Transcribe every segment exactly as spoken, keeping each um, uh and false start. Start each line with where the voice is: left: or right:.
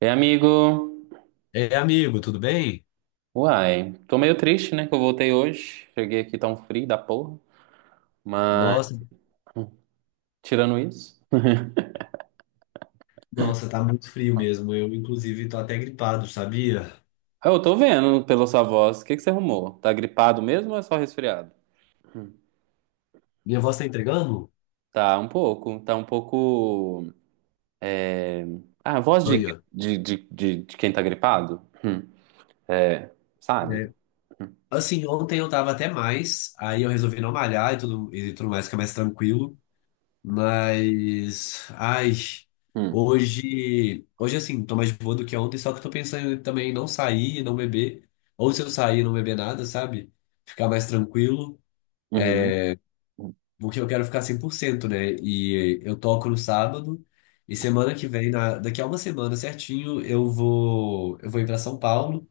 right: E amigo,
left: É, amigo, tudo bem?
right: uai, tô meio triste, né, que eu voltei hoje. Cheguei aqui tão frio da porra. Mas,
left: Nossa,
right: hum, tirando isso...
left: nossa, tá muito frio mesmo. Eu, inclusive, tô até gripado, sabia?
right: Ah, eu tô vendo pela sua voz, o que que você arrumou? Tá gripado mesmo ou é só resfriado? Hum.
left: Minha voz tá entregando?
right: Tá um pouco, tá um pouco, é... ah, a voz de,
left: Olha.
right: de, de, de, de quem tá gripado? Hum. É, sabe?
left: É. Assim, ontem eu tava até mais, aí eu resolvi não malhar e tudo, e tudo mais, ficar mais tranquilo. Mas, ai,
right: Hum.
left: hoje, hoje assim, tô mais de boa do que ontem, só que eu tô pensando também em não sair e não beber. Ou se eu sair e não beber nada, sabe? Ficar mais tranquilo.
right: Uhum.
left: Porque eu quero ficar cem por cento, né? E eu toco no sábado, e semana que vem, na, daqui a uma semana certinho, eu vou, eu vou ir para São Paulo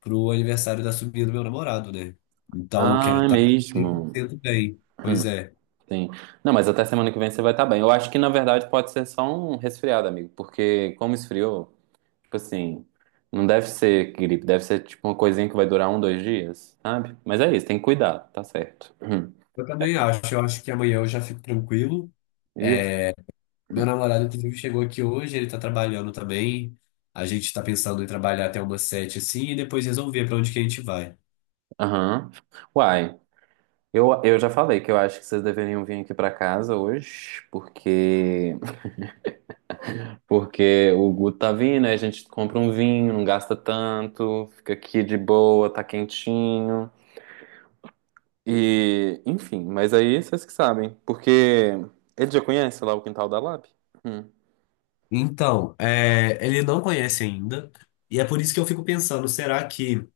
left: pro aniversário da sobrinha do meu namorado, né? Então eu quero
right: Ah, é
left: estar cem por
right: mesmo.
left: cento bem. Pois
right: Hum.
left: é.
right: Sim. Não, mas até semana que vem você vai estar bem. Eu acho que na verdade pode ser só um resfriado, amigo, porque como esfriou, tipo assim, não deve ser gripe, deve ser tipo uma coisinha que vai durar um, dois dias, sabe? Mas é isso, tem que cuidar, tá certo.
left: Eu também acho, eu acho que amanhã eu já fico tranquilo.
right: Isso.
left: Meu namorado, inclusive, chegou aqui hoje, ele tá trabalhando também. A gente tá pensando em trabalhar até umas sete, assim, e depois resolver para onde que a gente vai.
right: Aham. Uai, eu, eu já falei que eu acho que vocês deveriam vir aqui pra casa hoje, porque porque o Guto tá vindo, aí a gente compra um vinho, não gasta tanto, fica aqui de boa, tá quentinho. E, enfim, mas aí vocês que sabem. Porque ele já conhece lá o quintal da Lab? Hum.
left: Então, é, ele não conhece ainda, e é por isso que eu fico pensando, será que.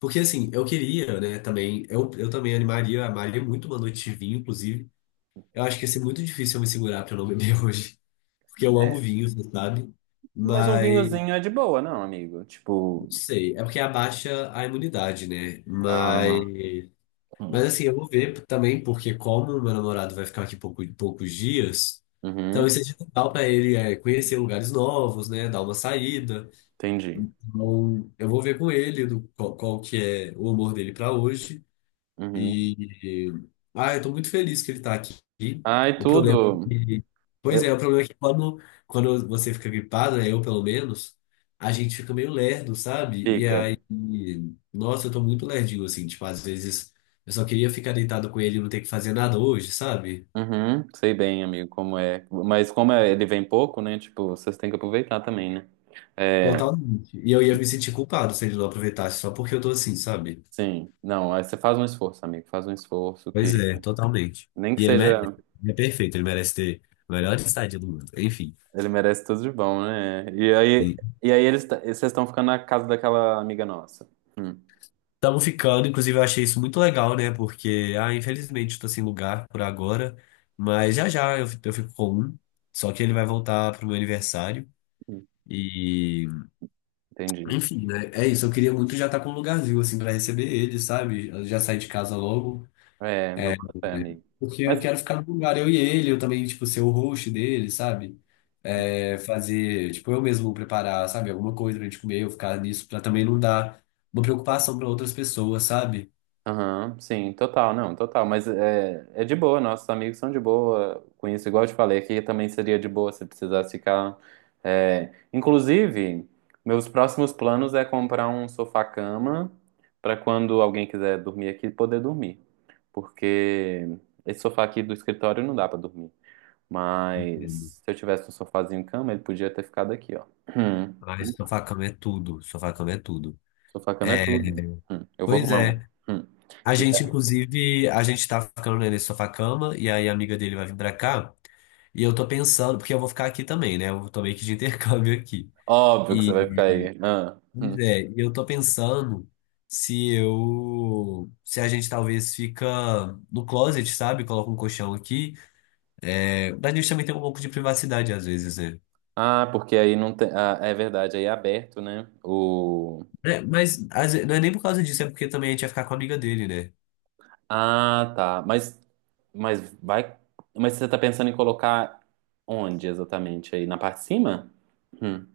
left: Porque assim, eu queria, né, também, eu, eu também animaria, amaria muito uma noite de vinho, inclusive. Eu acho que ia ser muito difícil eu me segurar pra eu não beber hoje, porque eu amo vinho, você sabe?
right: Mas um
left: Mas,
right: vinhozinho é de boa, não, amigo?
left: não
right: Tipo.
left: sei, é porque abaixa a imunidade, né? Mas,
right: Ah,
left: mas
right: hum.
left: assim, eu vou ver também, porque como meu namorado vai ficar aqui pouco, poucos dias, então talvez
right: Uhum,
left: seja legal pra ele, é, conhecer lugares novos, né, dar uma saída.
right: entendi.
left: Então, eu vou ver com ele do, qual, qual que é o humor dele para hoje.
right: Uhum.
left: E, ah, eu tô muito feliz que ele tá aqui.
right: Ai,
left: O problema é
right: tudo.
left: que, pois é, o
right: Eu...
left: problema é que quando, quando você fica gripado, né, eu pelo menos, a gente fica meio lerdo, sabe? E
right: Fica.
left: aí, nossa, eu tô muito lerdinho, assim, tipo, às vezes eu só queria ficar deitado com ele e não ter que fazer nada hoje, sabe?
right: Uhum, sei bem, amigo, como é. Mas como é- ele vem pouco, né? Tipo, vocês têm que aproveitar também, né? É,
left: Totalmente. E eu ia me sentir culpado se ele não aproveitasse só porque eu tô assim, sabe?
right: sim. Não, aí você faz um esforço, amigo. Faz um esforço que.
left: Pois é, totalmente.
right: Nem que
left: E ele merece.
right: seja.
left: Ele é perfeito, ele merece ter a melhor estadia do mundo. Enfim.
right: Ele merece tudo de bom, né? E aí, e aí eles t- vocês estão ficando na casa daquela amiga nossa. Hum,
left: Estamos ficando, inclusive eu achei isso muito legal, né? Porque, ah, infelizmente estou sem lugar por agora, mas já já eu, fi- eu fico com um. Só que ele vai voltar pro meu aniversário. E,
right: entendi.
left: enfim, né? É isso, eu queria muito já estar com um lugarzinho, assim, para receber ele, sabe? Eu já saí de casa logo.
right: É, meu papai, amigo.
left: Porque
right: Mas.
left: eu quero ficar no lugar, eu e ele, eu também, tipo, ser o host dele, sabe? É, fazer, tipo, eu mesmo preparar, sabe, alguma coisa pra gente comer, eu ficar nisso, pra também não dar uma preocupação pra outras pessoas, sabe?
right: Aham, sim, total, não, total. Mas é, é de boa, nossos amigos são de boa com isso. Igual eu te falei, aqui também seria de boa se precisasse ficar. É, inclusive, meus próximos planos é comprar um sofá-cama para quando alguém quiser dormir aqui, poder dormir. Porque esse sofá aqui do escritório não dá para dormir.
left: Entendo.
right: Mas se eu tivesse um sofazinho cama, ele podia ter ficado aqui, ó. Hum.
left: Ai, sofá cama é tudo, sofá-cama é tudo.
right: Sofá-cama é
left: É,
right: tudo. Hum. Eu vou
left: pois
right: arrumar um.
left: é.
right: Hum.
left: A gente, inclusive, a gente tá ficando né, nesse sofá-cama, e aí a amiga dele vai vir pra cá. E eu tô pensando, porque eu vou ficar aqui também, né? Eu tô meio que de intercâmbio aqui.
right: Óbvio que você
left: E
right: vai ficar aí. Ah, hum.
left: pois é, e eu tô pensando se eu, se a gente talvez fica no closet, sabe? Coloca um colchão aqui. É, a gente também tem um pouco de privacidade às vezes, né?
right: Ah, porque aí não tem. Ah, é verdade, aí é aberto, né? O.
left: É, mas às ve- não é nem por causa disso, é porque também a gente ia ficar com a amiga dele, né?
right: Ah, tá. Mas, mas vai. Mas você tá pensando em colocar onde exatamente? Aí na parte de cima? Hum.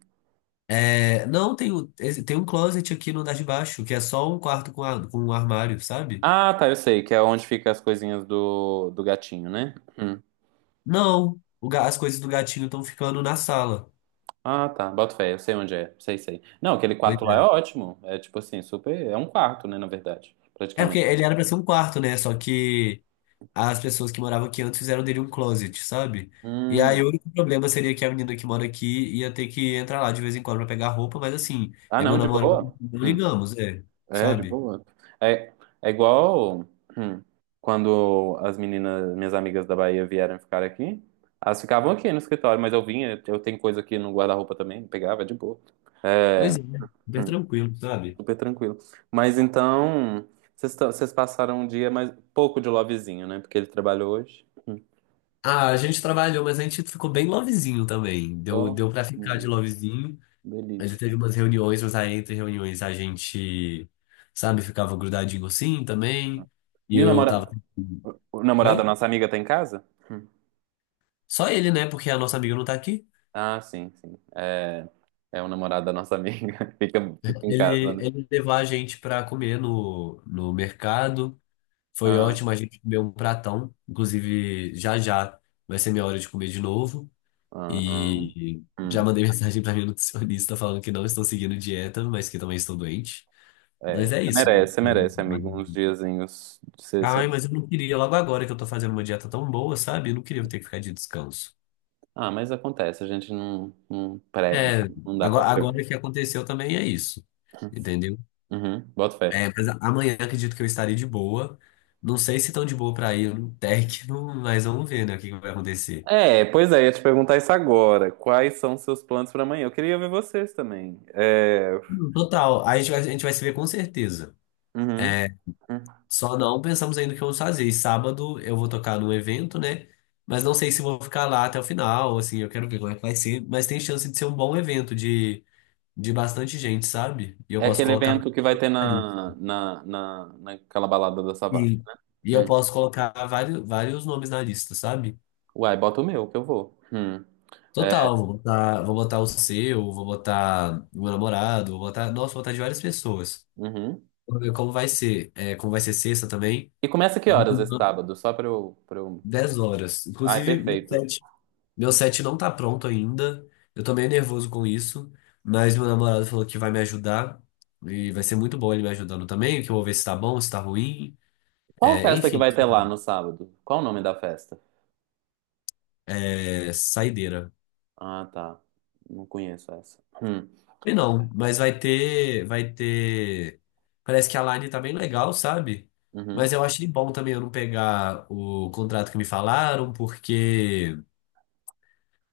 left: É, não, tem, o- esse- tem um closet aqui no andar de baixo, que é só um quarto com, a- com um armário, sabe?
right: Ah, tá, eu sei, que é onde fica as coisinhas do, do gatinho, né? Hum.
left: Não, o ga- as coisas do gatinho estão ficando na sala.
right: Ah, tá. Boto fé, eu sei onde é. Sei, sei. Não, aquele
left: Pois
right: quarto lá é
left: é.
right: ótimo. É tipo assim, super. É um quarto, né, na verdade,
left: É porque
right: praticamente.
left: ele era pra ser um quarto, né? Só que as pessoas que moravam aqui antes fizeram dele um closet, sabe? E aí
right: Hum.
left: o único problema seria que a menina que mora aqui ia ter que entrar lá de vez em quando pra pegar roupa, mas assim,
right: Ah,
left: é meu
right: não, de
left: namorado,
right: boa.
left: não
right: Hum.
left: ligamos, é,
right: É, de
left: sabe?
right: boa. É, é igual hum, quando as meninas, minhas amigas da Bahia vieram ficar aqui. Elas ficavam aqui no escritório, mas eu vinha, eu tenho coisa aqui no guarda-roupa também, pegava, é de boa. É,
left: Pois é, super
right: hum,
left: tranquilo, sabe?
right: super tranquilo. Mas então, vocês tão- vocês passaram um dia mais pouco de lovezinho, né? Porque ele trabalhou hoje. Hum.
left: Ah, a gente trabalhou, mas a gente ficou bem lovezinho também. Deu,
right: Oh,
left: deu pra ficar de
right: hum,
left: lovezinho. A gente teve
right: delícia.
left: umas reuniões, mas aí entre reuniões a gente, sabe, ficava grudadinho assim também. E
right: E o
left: eu
right: namora...
left: tava.
right: o namorado da
left: Oi?
right: nossa amiga tá em casa?
left: Só ele, né? Porque a nossa amiga não tá aqui.
right: Ah, sim, sim. É, é o namorado da nossa amiga. Fica, fica em casa,
left: Ele,
right: né?
left: ele levar a gente para comer no, no mercado. Foi
right: Ah,
left: ótimo, a gente comeu um pratão. Inclusive, já já vai ser minha hora de comer de novo.
right: aham.
left: E já
right: Hum,
left: mandei mensagem para minha nutricionista falando que não estou seguindo dieta, mas que também estou doente.
right: é,
left: Mas
right: você
left: é isso.
right: merece, você merece, amigo, uns diazinhos. de ser-
left: Ai,
right: ser-
left: mas eu não queria logo agora que eu tô fazendo uma dieta tão boa, sabe? Eu não queria ter que ficar de descanso.
right: Ah, mas acontece, a gente não, não, pré...
left: É,
right: não dá pra
left: agora, agora
right: prever.
left: que aconteceu também é isso. Entendeu?
right: Uhum, boto fé.
left: É, mas a- amanhã acredito que eu estarei de boa. Não sei se tão de boa pra ir no Tech, não- mas vamos ver, né, o que que vai acontecer.
right: É, pois é, ia te perguntar isso agora. Quais são seus planos pra amanhã? Eu queria ver vocês também. É,
left: Hum. Total, a gente vai, a gente vai se ver com certeza.
right: uhum. Uhum.
left: Só não pensamos ainda o que vamos fazer. E sábado eu vou tocar num evento, né? Mas não sei se vou ficar lá até o final, assim, eu quero ver como é que vai ser. Mas tem chance de ser um bom evento, de, de bastante gente, sabe? E eu
right: É
left: posso
right: aquele
left: colocar
right: evento que vai ter
left: ali.
right: na, na, na, naquela balada da Savassi,
left: E,
right: né?
left: e eu
right: Hum.
left: posso colocar vários, vários nomes na lista, sabe?
right: Uai, bota o meu, que eu vou. Hum. É,
left: Total, vou botar, vou botar o seu, vou botar o meu namorado, vou botar, nossa, vou botar de várias pessoas.
right: uhum.
left: Vamos ver como vai ser, é, como vai ser sexta também.
right: E começa que horas esse sábado? Só pra eu, pra eu...
left: Dez horas.
right: Ai,
left: Inclusive, meu
right: perfeito.
left: set, meu set não tá pronto ainda. Eu tô meio nervoso com isso, mas meu namorado falou que vai me ajudar. E vai ser muito bom ele me ajudando também, que eu vou ver se tá bom, se tá ruim.
right: Qual
left: É,
right: festa que
left: enfim,
right: vai ter lá no sábado? Qual o nome da festa?
left: é saideira.
right: Ah, tá. Não conheço essa. Hum.
left: E não, mas vai ter, vai ter. Parece que a line tá bem legal, sabe? Mas
right: Uhum.
left: eu achei bom também eu não pegar o contrato que me falaram, porque.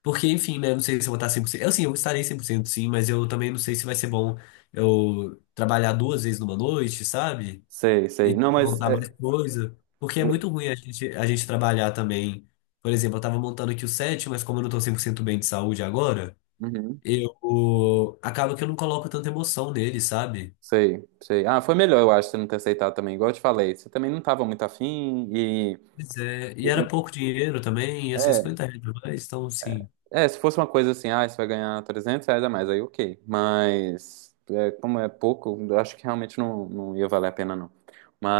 left: Porque, enfim, né? Eu não sei se eu vou estar cem por cento. Eu sim, eu estarei cem por cento sim, mas eu também não sei se vai ser bom eu trabalhar duas vezes numa noite, sabe?
right: Sei, sei.
left: E
right: Não, mas...
left: montar
right: é,
left: mais coisa. Porque é
right: é,
left: muito ruim a gente, a gente trabalhar também. Por exemplo, eu tava montando aqui o set, mas como eu não tô cem por cento bem de saúde agora
right: uhum.
left: eu acaba que eu não coloco tanta emoção nele, sabe?
right: Sei, sei. Ah, foi melhor, eu acho, você não ter aceitado também. Igual eu te falei, você também não tava muito afim e...
left: Pois é, e
right: e-
left: era
right: e-
left: pouco dinheiro também, ia ser
right: é,
left: cinquenta reais mais, então assim.
right: É, se fosse uma coisa assim, ah, você vai ganhar trezentos, reais a mais, aí ok. Mas, é, como é pouco, eu acho que realmente não, não ia valer a pena, não.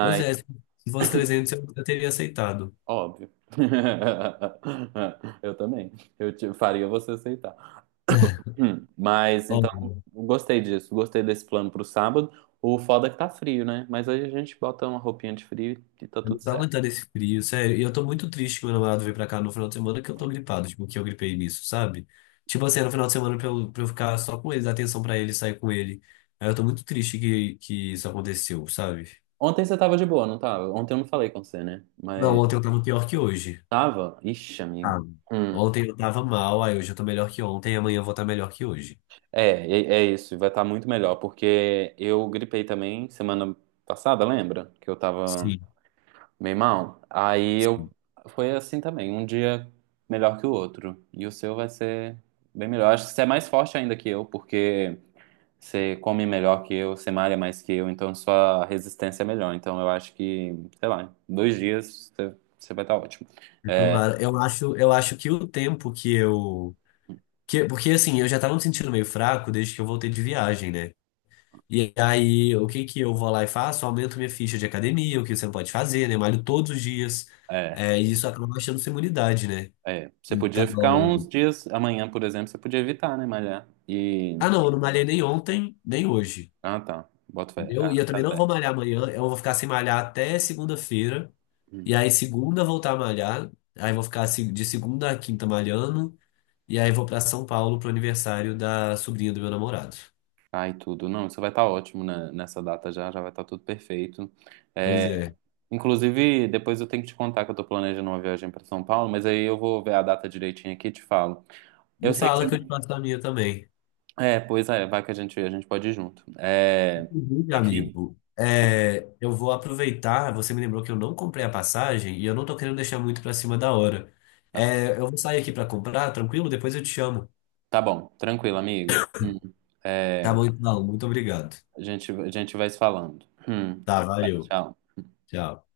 left: Pois é, se fosse trezentos eu, eu teria aceitado.
right: óbvio. Eu também. Eu te- faria você aceitar. Hum. Mas,
left: Ó,
right: então, gostei disso. Gostei desse plano pro sábado. O foda é que tá frio, né? Mas aí a gente bota uma roupinha de frio e tá
left: eu não
right: tudo
left: tô
right: certo.
left: aguentando esse frio, sério. E eu tô muito triste que meu namorado veio pra cá no final de semana que eu tô gripado, tipo, que eu gripei nisso, sabe? Tipo assim, era no final de semana pra eu, pra eu ficar só com ele, dar atenção pra ele, sair com ele. Aí eu tô muito triste que, que isso aconteceu, sabe?
right: Ontem você tava de boa, não tava? Ontem eu não falei com você, né?
left: Não,
right: Mas,
left: ontem eu tava pior que hoje.
right: tava? Ixi,
left: Ah,
right: amigo. Hum.
left: ontem eu tava mal, aí hoje eu tô melhor que ontem, e amanhã eu vou estar melhor que hoje.
right: É, é, é isso, vai estar muito melhor, porque eu gripei também semana passada, lembra? Que eu tava
left: Sim,
right: bem mal. Aí eu
left: sim.
right: foi assim também, um dia melhor que o outro. E o seu vai ser bem melhor. Acho que você é mais forte ainda que eu, porque você come melhor que eu, você malha mais que eu, então sua resistência é melhor. Então eu acho que, sei lá, em dois dias você, você vai estar ótimo.
left: Eu
right: É,
left: tomara. Eu acho, eu acho que o tempo que eu. Que, porque assim, eu já tava me sentindo meio fraco desde que eu voltei de viagem, né? E aí, o que que eu vou lá e faço? Aumento minha ficha de academia, o que você não pode fazer, né? Malho todos os dias.
right: é,
left: É, e isso acaba baixando sua imunidade, né?
right: é. Você podia ficar
left: Então.
right: uns dias, amanhã, por exemplo, você podia evitar, né, malhar. E
left: Ah, não, eu não malhei nem ontem, nem hoje.
right: Ah, tá. Bota fé.
left: Entendeu? E
right: Ah,
left: eu
right: tá
left: também não vou
right: certo.
left: malhar amanhã, eu vou ficar sem malhar até segunda-feira.
right: Hum.
left: E aí, segunda, eu voltar a malhar. Aí, vou ficar se- de segunda a quinta malhando. E aí, vou pra São Paulo pro aniversário da sobrinha do meu namorado.
right: Ai, tudo. Não, isso vai estar ótimo né, nessa data já, já vai estar tudo perfeito.
left: Pois
right: É,
left: é.
right: inclusive, depois eu tenho que te contar que eu tô planejando uma viagem para São Paulo, mas aí eu vou ver a data direitinho aqui e te falo. Eu
left: Me
right: sei que você...
left: fala que eu te passo a minha também.
right: É, pois é, vai que a gente, a gente pode ir junto. É,
left: Inclusive,
right: enfim,
left: amigo, é, eu vou aproveitar. Você me lembrou que eu não comprei a passagem e eu não tô querendo deixar muito pra cima da hora.
right: tá.
left: É, eu vou sair aqui pra comprar, tranquilo? Depois eu te chamo.
right: Tá bom. Tranquilo, amigo. Hum.
left: Tá
right: É,
left: bom, então. Muito obrigado.
right: a gente, a gente vai se falando. Hum.
left: Tá, valeu.
right: Tchau.
left: Tchau.